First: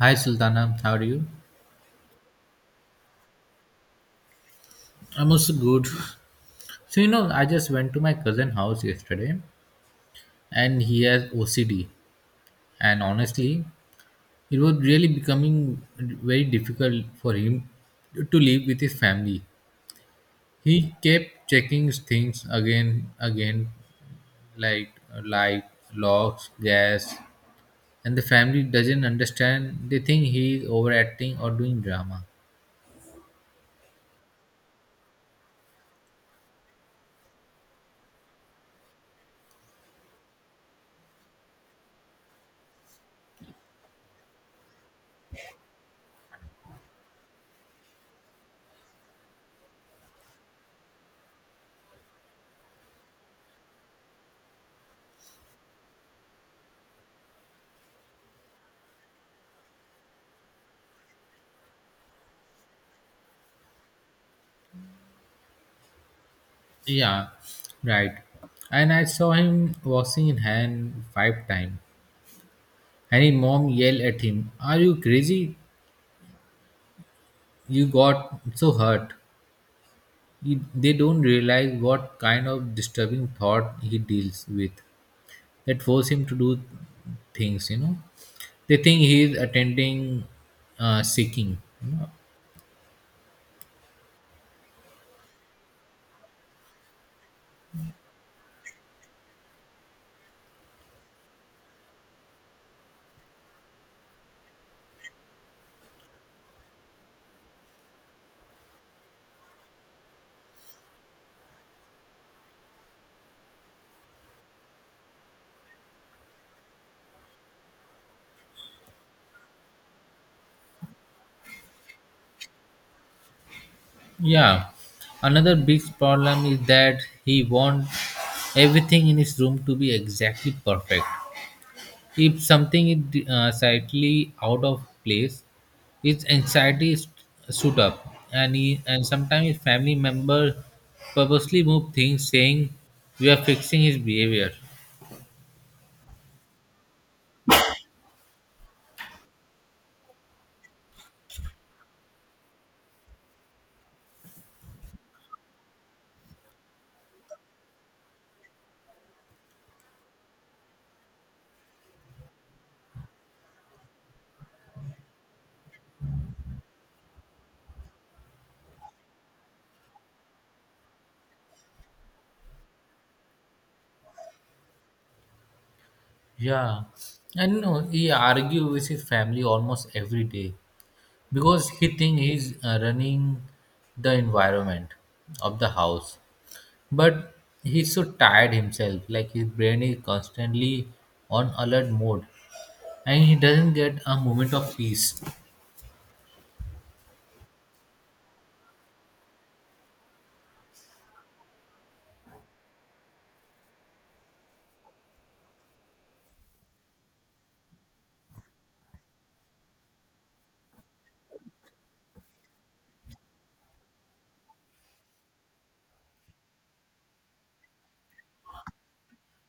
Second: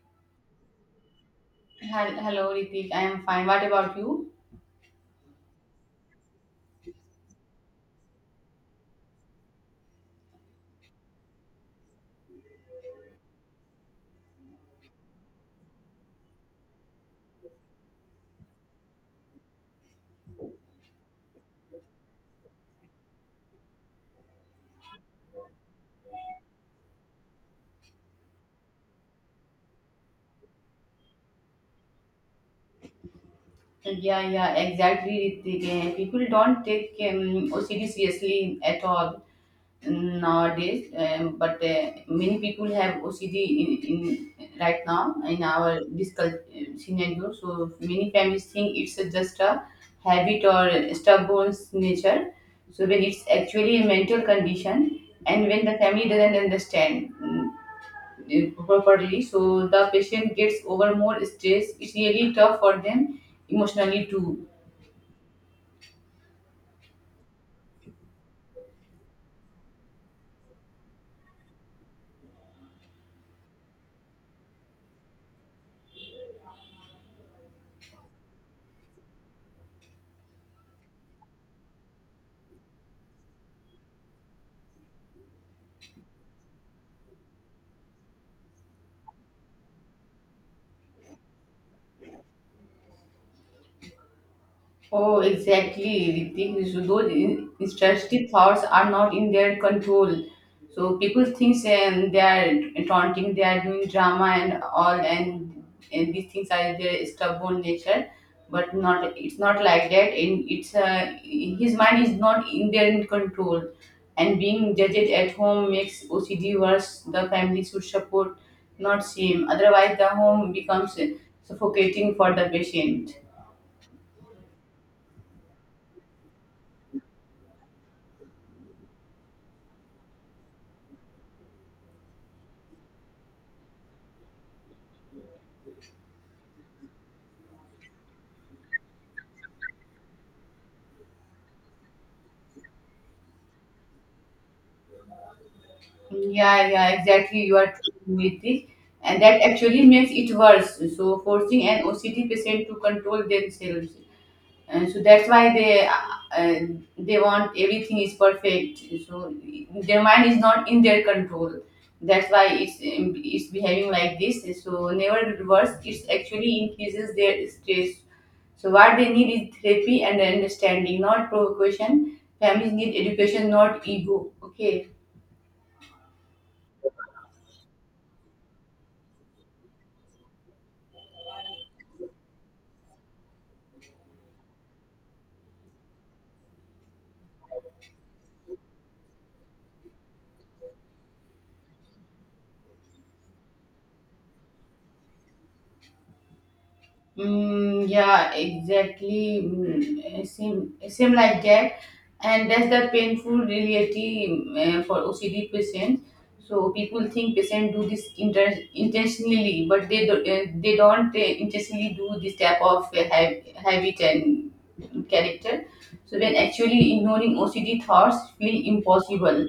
Hi Sultana, how are you? Hello, Ritik. I am fine. What about you? I'm also good. So I just went to my cousin house yesterday, and he has OCD, and honestly, it was really becoming very difficult for him to live with his family. He kept checking things again, like light, locks, gas, and the family doesn't understand. They think he is overacting or doing drama. Yeah, yeah, exactly, Ritik. People don't take OCD seriously at all nowadays, but many people have OCD in right now in our this scenario. So many families think it's a just a habit or stubborn nature. So when it's actually a mental condition, and when the family doesn't understand properly, so the patient gets over more stress. It's really tough for them emotionally too. Yeah, right. And I saw him washing in hand five times. And his mom yelled at him, "Are you crazy? You got so hurt." They don't realize what kind of disturbing thought he deals with that force him to do things. They think he is attending seeking. Oh, exactly. The thing is, those intrusive thoughts are not in their control. So people think and they are taunting, they are doing drama and all, and these things are their stubborn nature. But not, it's not like that. And it's his mind is not in their control, and being judged at home makes OCD worse. The family should support, not shame. Otherwise, the home becomes suffocating for the patient. Yeah. Another big problem is that he wants everything in his room to be exactly perfect. If something is slightly out of place, its anxiety is shoot up, and he, and sometimes his family member purposely move things, saying we are fixing his behavior. Yeah, yeah, exactly. You are true with this, and that actually makes it worse. So forcing an OCD patient to control themselves, and so that's why uh, they want everything is perfect. So their mind is not in their control. That's why it's behaving like this. So never reverse. It actually increases their stress. So what they need is therapy and understanding, not provocation. Families need education, not ego. Okay. Yeah, and he argue with his family almost every day because he think he's running the environment of the house, but he's so tired himself. Like his brain is constantly on alert mode, and he doesn't get a moment of peace. Mm, yeah, exactly. Mm, same, same like that, and that's the painful reality for OCD patients. So people think patients do this intentionally, but they don't intentionally do this type of habit and character. So when actually ignoring OCD thoughts feel impossible.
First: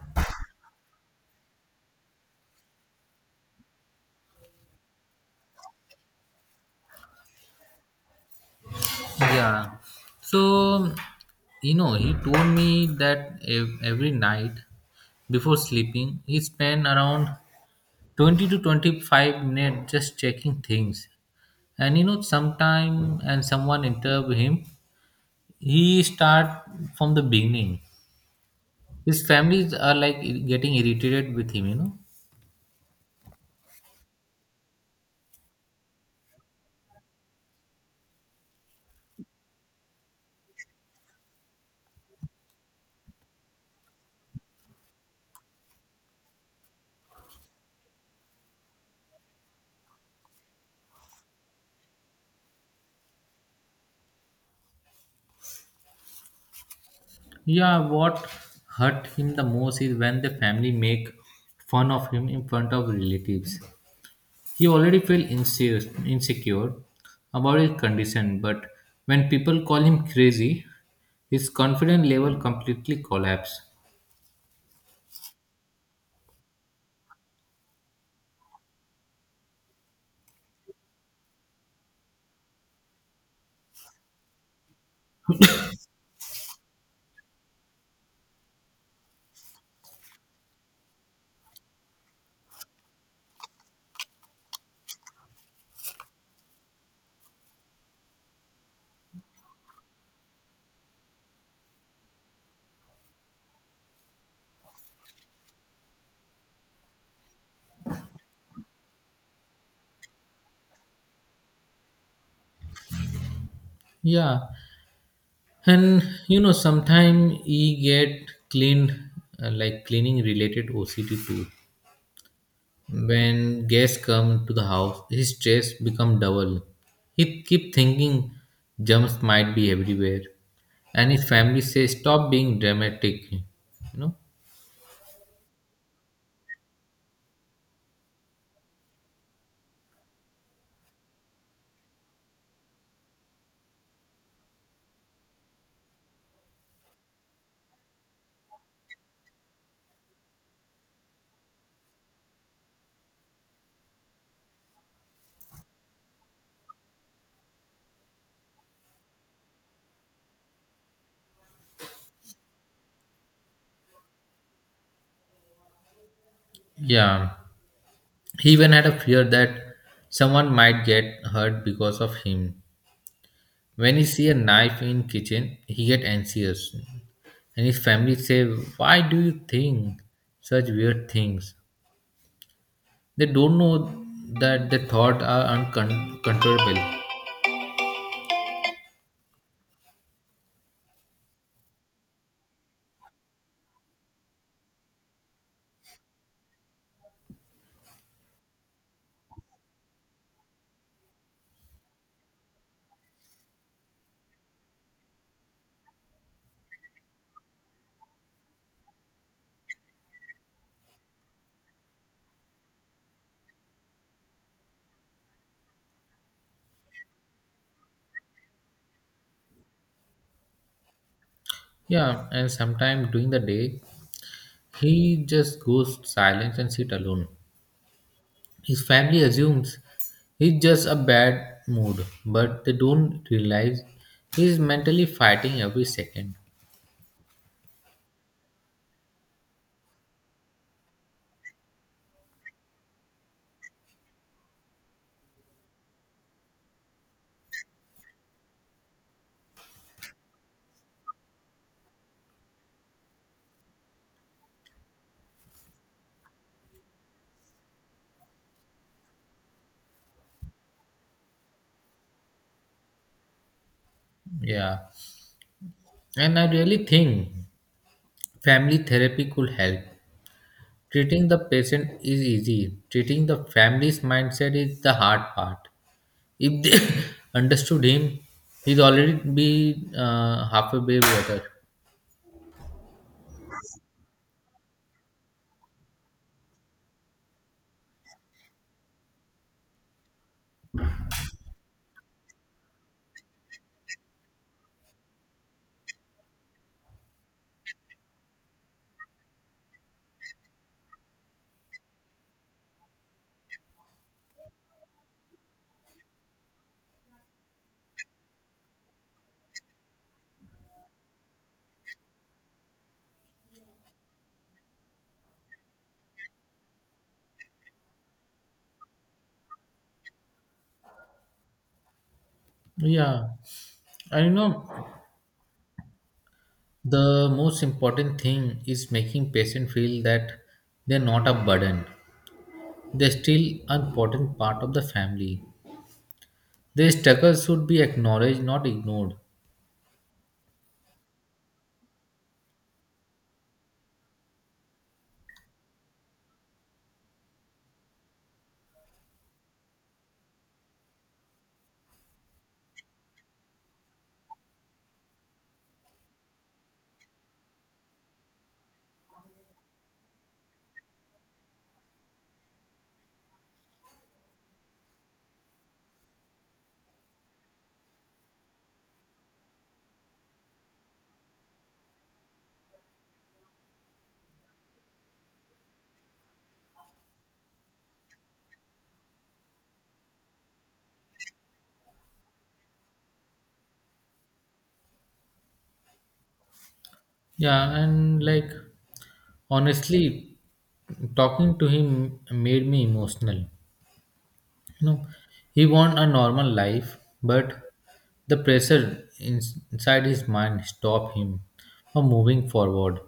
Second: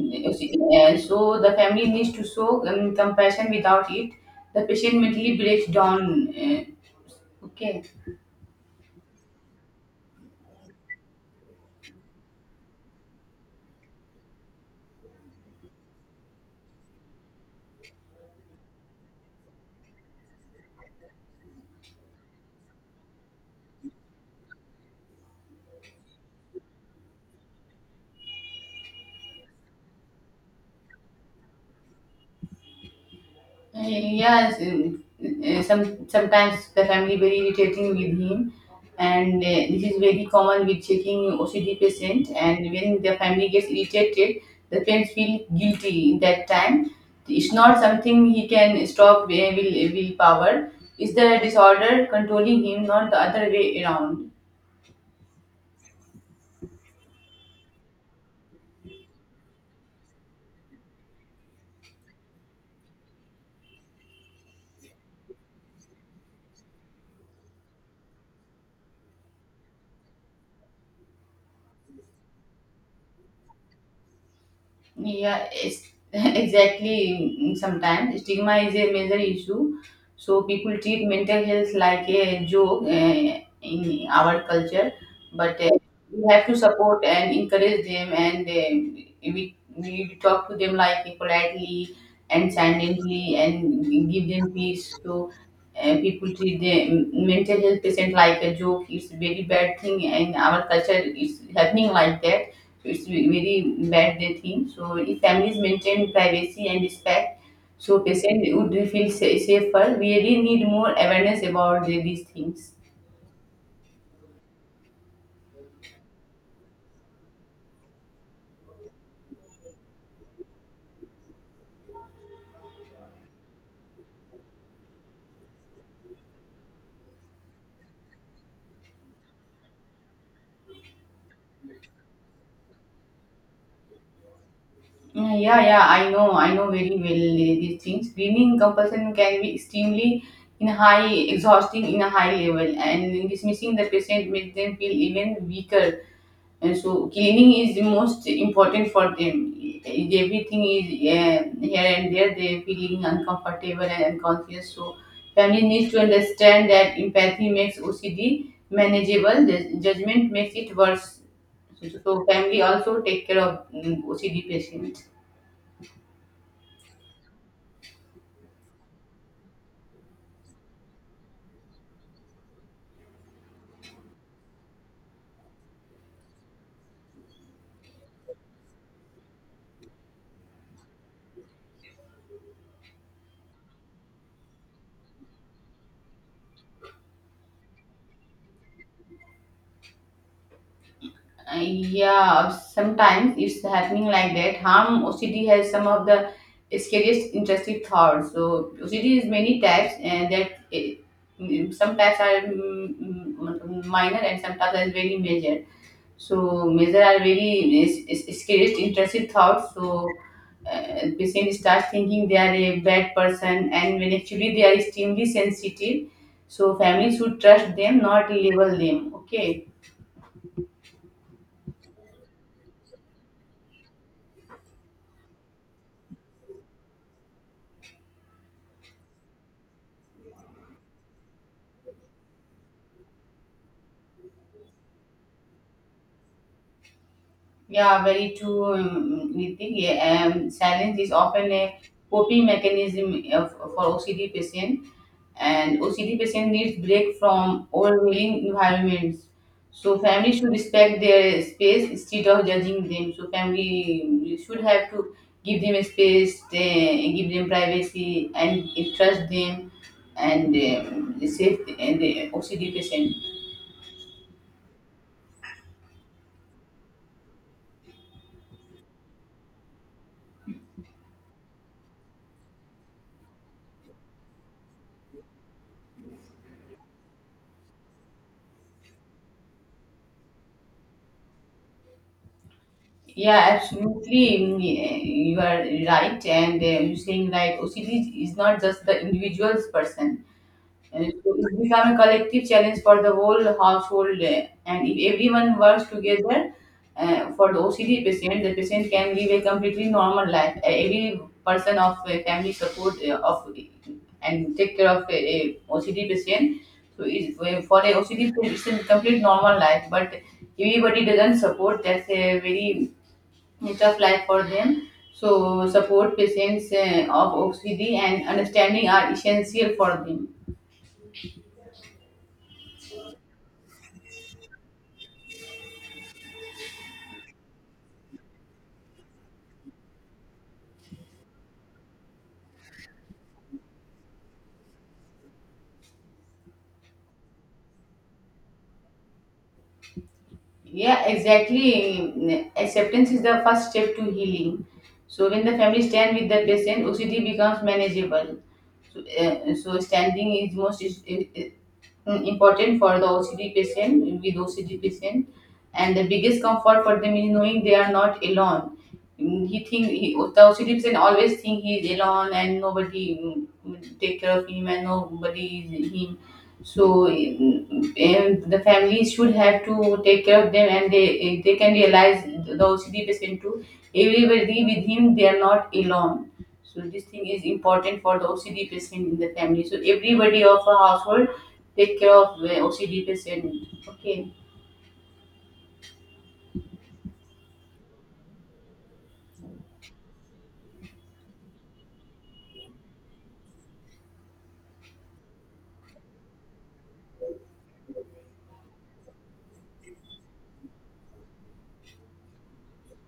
So the family needs to show compassion without it. The patient mentally breaks down. Okay. Yeah. So, he told me that every night before sleeping, he spent around 20 to 25 minutes just checking things. And sometime and someone interrupt him, he start from the beginning. His families are like getting irritated with him. Yes. Some sometimes the family very irritating with him, and this is very common with checking OCD patient. And when the family gets irritated, the parents feel guilty in that time. It's not something he can stop will willpower. It's the disorder controlling him, not the other way around. Yeah, what hurt him the most is when the family make fun of him in front of relatives. He already felt insecure about his condition, but when people call him crazy, his confidence level completely collapsed. Yeah, it's exactly. Sometimes stigma is a major issue. So people treat mental health like a joke in our culture, but we have to support and encourage them, and we talk to them like politely and silently, and give them peace. So people treat the mental health patient like a joke. It's a very bad thing, and our culture is happening like that. It's very bad they think. So if families maintain privacy and respect, so patient would feel safer. We really need more awareness about these things. Yeah, and sometimes he get cleaned, like cleaning related OCD too. When guests come to the house, his stress become double. He keep thinking germs might be everywhere, and his family say, "Stop being dramatic," know. Yeah, yeah, yeah, I know very well these things. Greening compulsion can be extremely in high, exhausting in a high level, and dismissing the patient makes them feel even weaker, and so cleaning is the most important for them. If everything is here and there, they're feeling uncomfortable and unconscious. So family needs to understand that empathy makes OCD manageable. Judgment makes it worse. So family also take care of OCD patients. Yeah, he even had a fear that someone might get hurt because of him. When he see a knife in kitchen, he get anxious. And his family say, "Why do you think such weird things?" They don't know that the thought are uncontrollable. Yeah, sometimes it's happening like that. Harm OCD has some of the scariest interesting thoughts. So OCD is many types, and that it, some types are minor and some types are very major. So major are very is scariest interesting thoughts. So patient starts thinking they are a bad person, and when actually they are extremely sensitive. So family should trust them, not label them. Okay. Yeah, and sometime during the day, he just goes silent and sit alone. His family assumes he's just a bad mood, but they don't realize he's mentally fighting every second. Yeah, very true. Niti. Yeah. Silence is often a coping mechanism for OCD patient, and OCD patient needs break from overwhelming environments. So family should respect their space instead of judging them. So family should have to give them a space, give them privacy, and trust them, and safe and the OCD patient. Yeah, and I really think family therapy could help. Treating the patient is easy, treating the family's mindset is the hard part. If they understood him, he'd already be half a baby better. Yeah, absolutely. You are right, and you're saying like OCD is not just the individual's person, and it's become a collective challenge for the whole household. And if everyone works together for the OCD patient, the patient can live a completely normal life. Every person of family support of and take care of a, OCD patient. So it's, for a OCD patient, it's a complete normal life, but everybody doesn't support. That's a very a tough life for them. So, support patients of OCD and understanding are essential for them. Yeah, I know the most important thing is making patient feel that they're not a burden. They're still an important part of the family. Their struggles should be acknowledged, not ignored. Yeah, exactly. Acceptance is the first step to healing. So, when the family stand with the patient, OCD becomes manageable. So standing is most important for the OCD patient, and the biggest comfort for them is knowing they are not alone. The OCD patient always think he is alone and nobody will take care of him and nobody is him. So mm, and the family should have to take care of them, and they can realize the OCD patient too. Everybody with him, they are not alone, so this thing is important for the OCD patient in the family. So everybody of a household take care of the OCD patient. Okay. Yeah, and like honestly, talking to him made me emotional. You know, he want a normal life, but the pressure inside his mind stop him from moving forward.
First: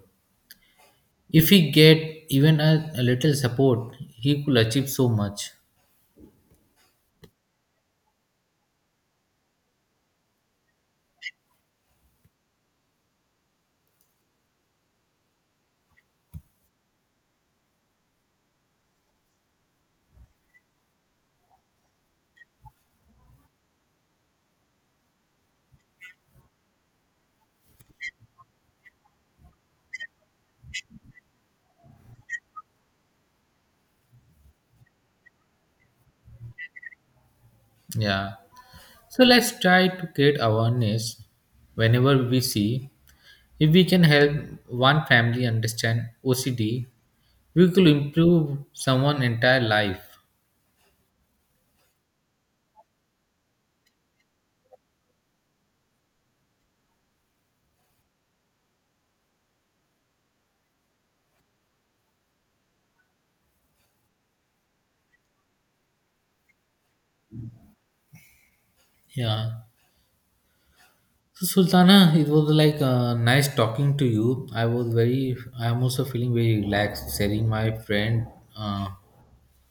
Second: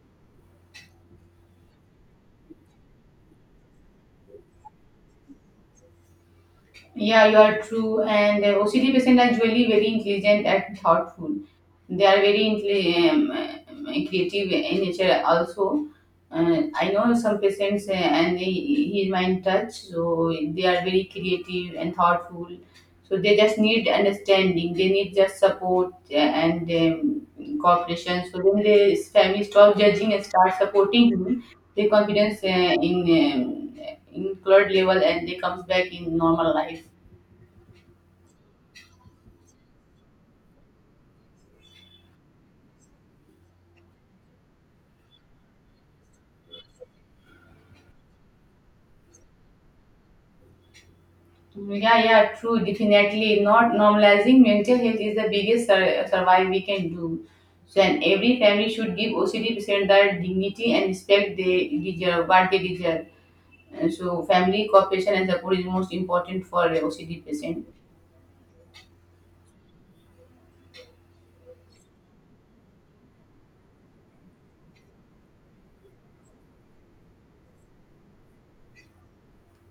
If he get even a little support, he could achieve so much. Yeah, you are true. And OCD patients are usually very intelligent and thoughtful. They are very creative in nature also. I know some patients he is mind touch, so they are very creative and thoughtful. So they just need understanding. They need just support and cooperation. So when the family stop judging and start supporting him, their confidence in um, in cloud level, and they comes back in normal life. Yeah. So let's try to create awareness whenever we see if we can help one family understand OCD, we could improve someone entire life. Yeah, yeah, true. Definitely, not normalizing mental health is the biggest survive we can do. So, and every family should give OCD patient the dignity and respect they deserve, what they deserve. And so, family cooperation and support is most important for a OCD patient. Yeah, so Sultana, it was like nice talking to you. I'm also feeling very relaxed, sharing my friend uh,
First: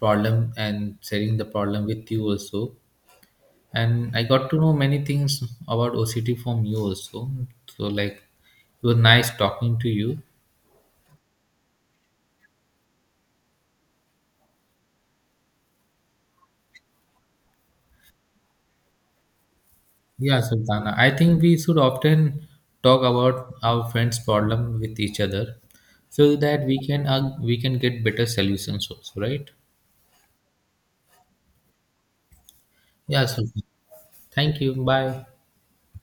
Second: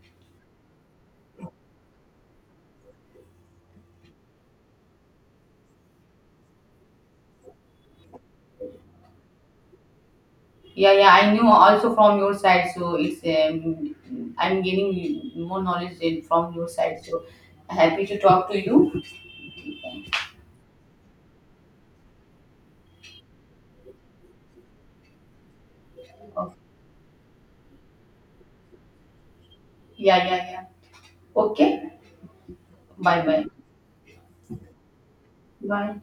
problem, and sharing the problem with you also, and I got to know many things about OCT from you also. So like, it was nice talking to you. Yeah, yeah, I knew also from your side. So it's I'm gaining more knowledge from your side. So happy to talk to you. Yeah, Sultana. I think we should often talk about our friends' problem with each other, so Okay. that we can get better solutions also, right? Yeah, yeah, yeah. Okay. Yeah, Bye bye. Sultana. Thank you. Bye. Bye.